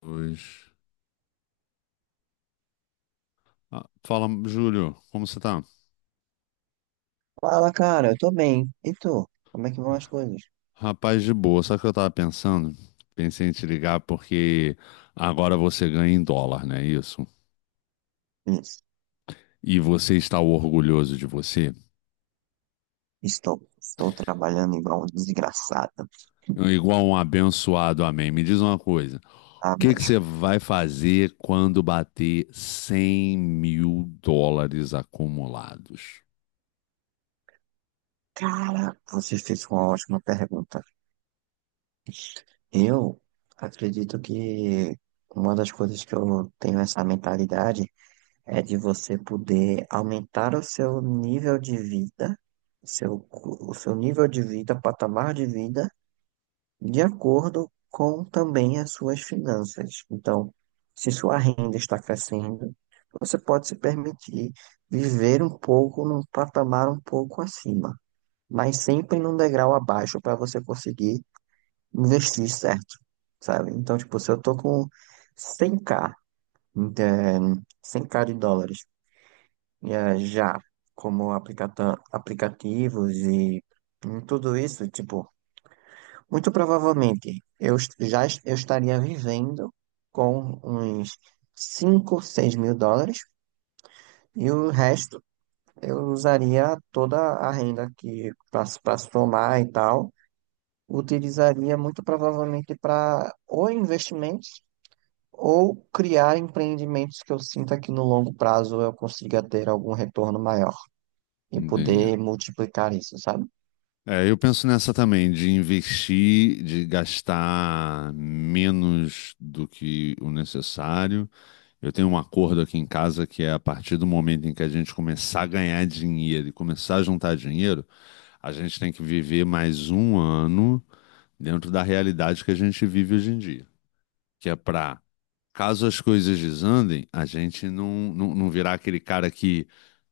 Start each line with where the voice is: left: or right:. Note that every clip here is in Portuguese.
left: Pois. Ah, fala, Júlio, como você tá?
right: Fala, cara, eu tô bem. E tu? Como é que vão as coisas?
left: Rapaz, de boa. Sabe o que eu tava pensando? Pensei em te ligar porque agora você ganha em dólar, não é isso?
right: Isso.
left: E você está orgulhoso de você?
right: Estou trabalhando igual um desgraçado.
left: Igual um abençoado, amém. Me diz uma coisa:
right: Ah,
left: o que que
right: mas,
left: você vai fazer quando bater 100 mil dólares acumulados?
right: cara, você fez uma ótima pergunta. Eu acredito que uma das coisas que eu tenho essa mentalidade é de você poder aumentar o seu nível de vida, seu, o seu nível de vida, patamar de vida de acordo com também as suas finanças. Então, se sua renda está crescendo, você pode se permitir viver um pouco num patamar um pouco acima, mas sempre num degrau abaixo para você conseguir investir certo, sabe? Então, tipo, se eu tô com 100K, de, 100K de dólares, já como aplicativos e em tudo isso, tipo, muito provavelmente, eu estaria vivendo com uns 5 ou 6 mil dólares e o resto eu usaria toda a renda que para somar e tal, utilizaria muito provavelmente para ou investimentos ou criar empreendimentos que eu sinta que no longo prazo eu consiga ter algum retorno maior e
left: Entendi.
right: poder multiplicar isso, sabe?
left: É, eu penso nessa também, de investir, de gastar menos do que o necessário. Eu tenho um acordo aqui em casa que é a partir do momento em que a gente começar a ganhar dinheiro e começar a juntar dinheiro, a gente tem que viver mais um ano dentro da realidade que a gente vive hoje em dia, que é para, caso as coisas desandem, a gente não virar aquele cara que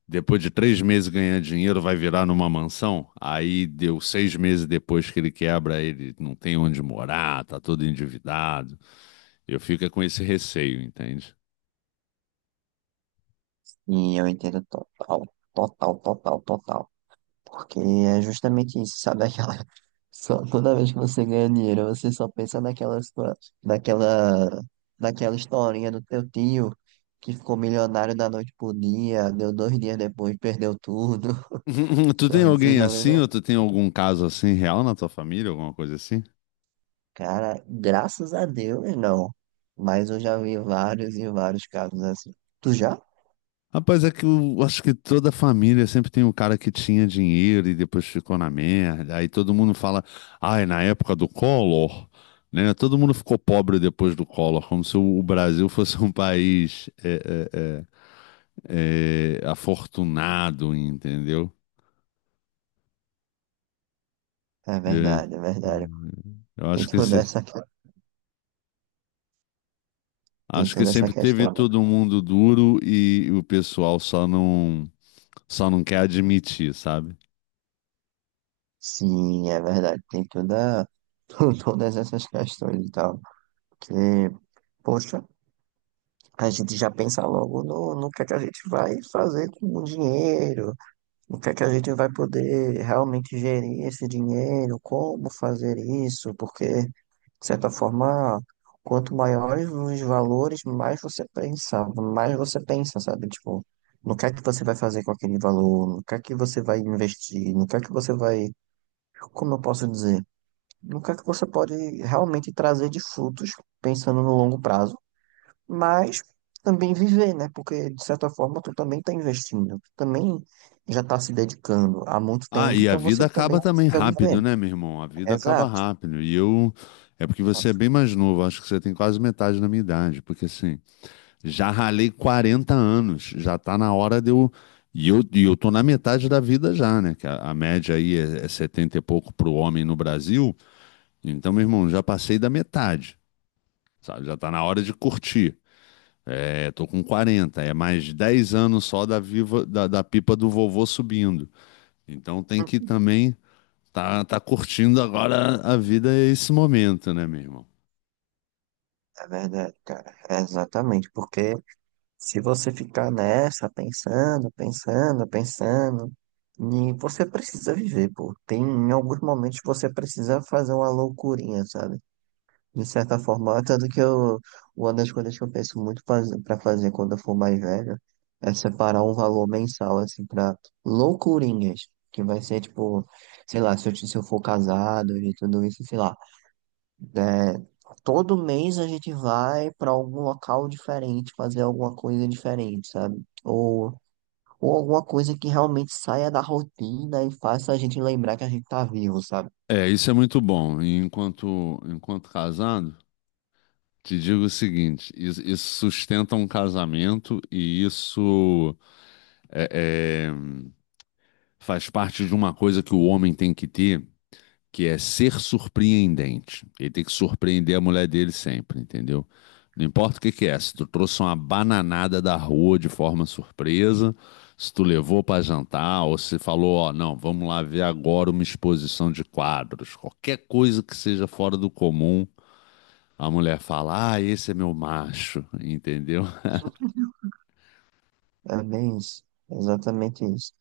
left: depois de três meses ganhando dinheiro, vai virar numa mansão. Aí deu seis meses depois que ele quebra, ele não tem onde morar, tá todo endividado. Eu fico é com esse receio, entende?
right: E eu entendo total, total, total, total. Porque é justamente isso, sabe? Aquela. Só, toda vez que você ganha dinheiro, você só pensa naquela, naquela historinha do teu tio que ficou milionário da noite pro dia, deu 2 dias depois, perdeu tudo,
left: Tu tem
right: sabe? Você
left: alguém
right: já
left: assim,
right: lembra?
left: ou tu tem algum caso assim real na tua família, alguma coisa assim?
right: Cara, graças a Deus, não. Mas eu já vi vários e vários casos assim. Tu já?
left: Rapaz, é que eu acho que toda família sempre tem um cara que tinha dinheiro e depois ficou na merda. Aí todo mundo fala, ai, na época do Collor, né? Todo mundo ficou pobre depois do Collor, como se o Brasil fosse um país é, afortunado, entendeu?
right: É
left: É.
right: verdade, é verdade.
left: Hum, Eu
right: Tem
left: acho que
right: toda essa, que- tem
left: acho que
right: toda essa
left: sempre teve
right: questão, né?
left: todo mundo duro e o pessoal só não quer admitir, sabe?
right: Sim, é verdade. Todas essas questões e tal. Que, poxa, a gente já pensa logo no que é que a gente vai fazer com o dinheiro, no que é que a gente vai poder realmente gerir esse dinheiro, como fazer isso, porque, de certa forma, quanto maiores os valores, mais você pensa, sabe? Tipo, no que é que você vai fazer com aquele valor, no que é que você vai investir, no que é que você vai, como eu posso dizer, no que é que você pode realmente trazer de frutos pensando no longo prazo, mas também viver, né? Porque, de certa forma, tu também está investindo, tu também já está se dedicando há muito
left: Ah,
right: tempo,
left: e a
right: então
left: vida
right: você também
left: acaba também
right: precisa viver.
left: rápido, né, meu irmão? A vida acaba
right: Exato,
left: rápido. E eu. É porque você é
right: exato.
left: bem mais novo, acho que você tem quase metade da minha idade. Porque assim, já ralei 40 anos, já tá na hora de eu. E eu tô na metade da vida já, né? Que a média aí é 70 e pouco pro homem no Brasil. Então, meu irmão, já passei da metade, sabe? Já tá na hora de curtir. É, tô com 40. É mais 10 anos só da, viva, da pipa do vovô subindo. Então tem que também. Tá, tá curtindo agora a vida e esse momento, né, meu irmão?
right: É verdade, cara. É exatamente, porque se você ficar nessa, pensando, pensando, pensando, e você precisa viver, pô. Em alguns momentos você precisa fazer uma loucurinha, sabe? De certa forma, tanto que eu, uma das coisas que eu penso muito para fazer quando eu for mais velho é separar um valor mensal, assim, para loucurinhas, que vai ser tipo, sei lá, se eu for casado e tudo isso, sei lá. É, todo mês a gente vai para algum local diferente, fazer alguma coisa diferente, sabe? Ou alguma coisa que realmente saia da rotina e faça a gente lembrar que a gente tá vivo, sabe?
left: É, isso é muito bom. E enquanto casado, te digo o seguinte: isso sustenta um casamento e isso é, é, faz parte de uma coisa que o homem tem que ter, que é ser surpreendente. Ele tem que surpreender a mulher dele sempre, entendeu? Não importa o que que é, se tu trouxe uma bananada da rua de forma surpresa, se tu levou para jantar, ou se falou, ó, não, vamos lá ver agora uma exposição de quadros, qualquer coisa que seja fora do comum, a mulher fala, ah, esse é meu macho, entendeu?
right: É bem isso, exatamente isso.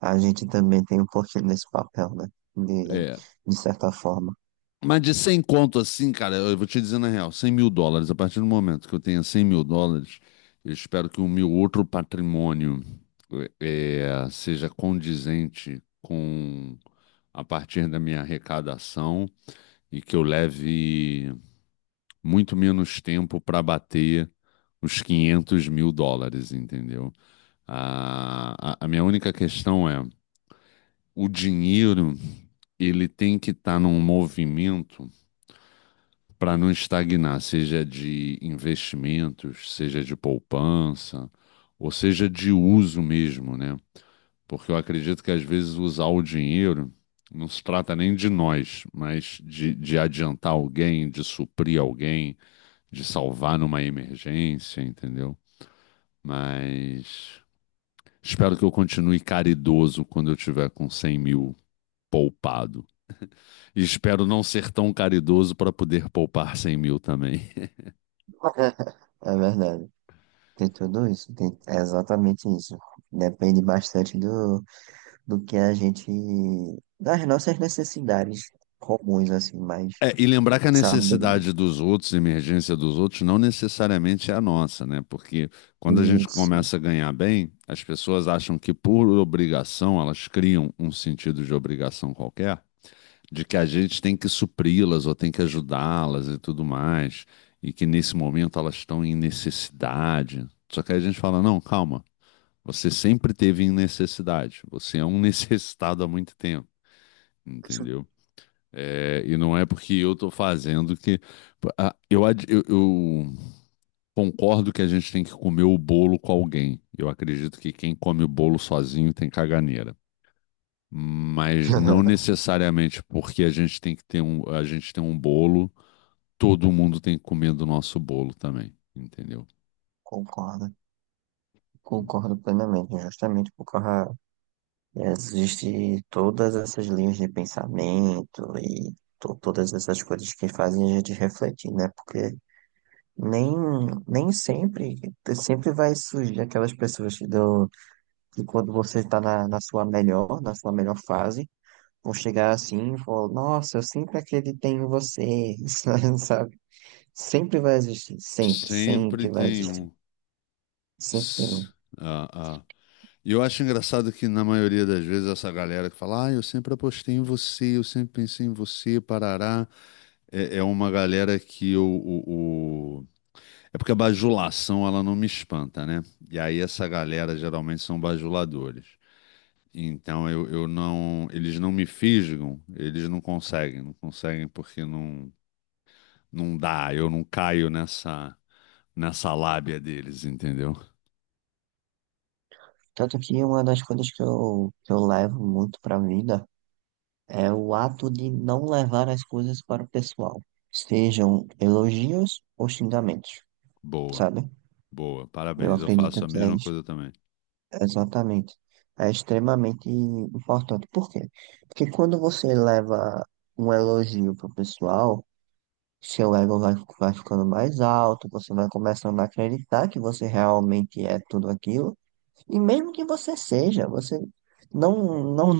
right: A gente também tem um pouquinho desse papel, né? De,
left: É.
right: de certa forma.
left: Mas de 100 conto assim, cara, eu vou te dizer na real, cem mil dólares, a partir do momento que eu tenha 100 mil dólares, eu espero que o meu outro patrimônio eh, seja condizente com a partir da minha arrecadação e que eu leve muito menos tempo para bater os 500 mil dólares, entendeu? A minha única questão é, o dinheiro, ele tem que estar num movimento para não estagnar, seja de investimentos, seja de poupança, ou seja de uso mesmo, né? Porque eu acredito que às vezes usar o dinheiro não se trata nem de nós, mas de adiantar alguém, de suprir alguém, de salvar numa emergência, entendeu? Mas espero que eu continue caridoso quando eu tiver com 100 mil poupado. E espero não ser tão caridoso para poder poupar 100 mil também.
right: É verdade. Tem tudo isso. É exatamente isso. Depende bastante do que a gente. Das nossas necessidades comuns, assim, mas.
left: É, e lembrar que a
right: Sabe?
left: necessidade dos outros, a emergência dos outros, não necessariamente é a nossa, né? Porque quando a gente
right: Isso.
left: começa a ganhar bem, as pessoas acham que por obrigação, elas criam um sentido de obrigação qualquer, de que a gente tem que supri-las ou tem que ajudá-las e tudo mais, e que nesse momento elas estão em necessidade. Só que aí a gente fala: não, calma, você sempre teve em necessidade, você é um necessitado há muito tempo, entendeu? É, e não é porque eu estou fazendo que. Ah, eu concordo que a gente tem que comer o bolo com alguém. Eu acredito que quem come o bolo sozinho tem caganeira. Mas não necessariamente porque a gente tem que ter um, a gente tem um bolo, todo mundo tem que comer do nosso bolo também, entendeu?
right: Concordo. Concordo plenamente. Justamente por causa. Existe todas essas linhas de pensamento e todas essas coisas que fazem a gente refletir, né? Porque. Nem, nem sempre, vai surgir aquelas pessoas que, dão, que quando você está na sua melhor fase, vão chegar assim e falar, nossa, eu sempre acreditei em você, sabe? Sempre vai existir, sempre,
left: Sempre
right: sempre vai
left: tem
right: existir,
left: um.
right: sempre tem
left: S-
right: um.
left: Ah, ah. E eu acho engraçado que, na maioria das vezes, essa galera que fala, ah, eu sempre apostei em você, eu sempre pensei em você, parará, é uma galera que é porque a bajulação, ela não me espanta, né? E aí essa galera geralmente são bajuladores. Então eu não... Eles não me fisgam, eles não conseguem, não conseguem porque não dá, eu não caio nessa lábia deles, entendeu?
right: Tanto que uma das coisas que eu levo muito para vida é o ato de não levar as coisas para o pessoal, sejam elogios ou xingamentos,
left: Boa,
right: sabe?
left: boa,
right: Eu
left: parabéns, eu faço
right: acredito
left: a
right: que é.
left: mesma coisa também.
right: Exatamente. É extremamente importante. Por quê? Porque quando você leva um elogio pro pessoal, seu ego vai ficando mais alto, você vai começando a acreditar que você realmente é tudo aquilo. E mesmo que você seja, você não, não,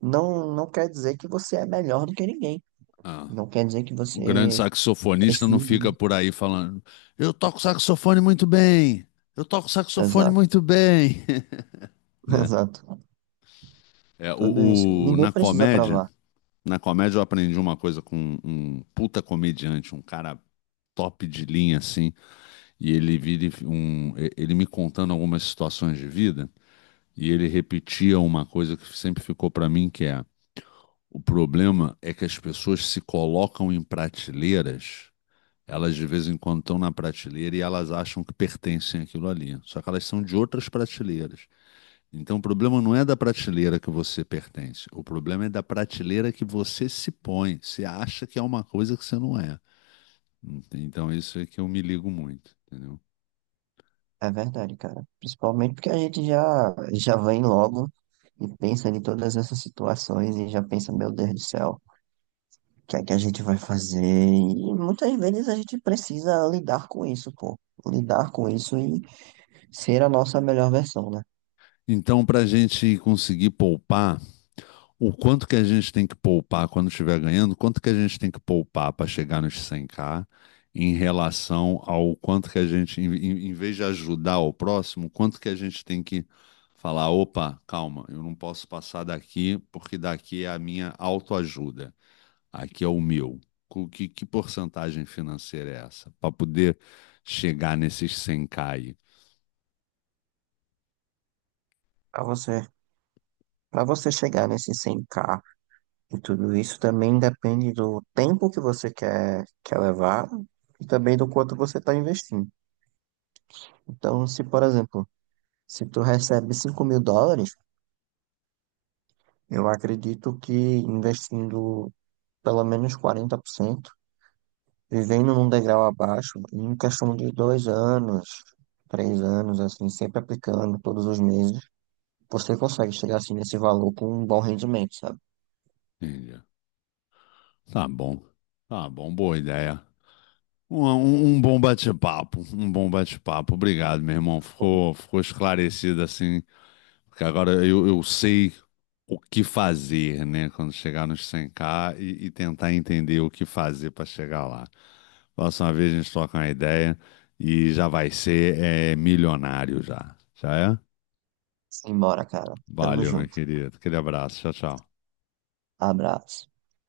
right: não, não quer dizer que você é melhor do que ninguém.
left: Ah.
right: Não quer dizer que
left: O grande
right: você
left: saxofonista não
right: precisa.
left: fica por aí falando, eu toco saxofone muito bem, eu toco saxofone
right: Exato,
left: muito bem, né?
right: exato.
left: É,
right: Tudo isso. Ninguém precisa provar.
left: na comédia eu aprendi uma coisa com um puta comediante, um cara top de linha assim, e ele vira e ele me contando algumas situações de vida, e ele repetia uma coisa que sempre ficou pra mim, que é, o problema é que as pessoas se colocam em prateleiras. Elas de vez em quando estão na prateleira e elas acham que pertencem àquilo ali. Só que elas são de outras prateleiras. Então o problema não é da prateleira que você pertence. O problema é da prateleira que você se põe. Você acha que é uma coisa que você não é. Então isso é que eu me ligo muito, entendeu?
right: É verdade, cara. Principalmente porque a gente já, já vem logo e pensa em todas essas situações e já pensa, meu Deus do céu, o que é que a gente vai fazer? E muitas vezes a gente precisa lidar com isso, pô. Lidar com isso e ser a nossa melhor versão, né?
left: Então, para a gente conseguir poupar o quanto que a gente tem que poupar quando estiver ganhando, quanto que a gente tem que poupar para chegar nos 100k em relação ao quanto que a gente, em vez de ajudar o próximo, quanto que a gente tem que falar, opa, calma, eu não posso passar daqui porque daqui é a minha autoajuda, aqui é o meu. Que porcentagem financeira é essa? Para poder chegar nesses 100k aí.
right: Pra você, para você chegar nesse 100K e tudo isso também depende do tempo que você quer levar e também do quanto você está investindo. Então, se, por exemplo, se tu recebe 5 mil dólares. Eu acredito que investindo pelo menos 40%, vivendo num degrau abaixo, em questão de 2 anos, 3 anos, assim, sempre aplicando todos os meses, você consegue chegar assim nesse valor com um bom rendimento, sabe?
left: Entendi. Tá bom. Tá bom, boa ideia. Um bom bate-papo, um bom bate-papo. Obrigado, meu irmão.
right: Pô,
left: Ficou esclarecido assim. Porque agora eu sei o que fazer, né? Quando chegar nos 100k e tentar entender o que fazer para chegar lá. Próxima vez a gente troca uma ideia e já vai ser é, milionário já. Já é?
right: simbora, cara. Tamo
left: Valeu, meu
right: junto.
left: querido. Aquele abraço. Tchau, tchau.
right: Abraço.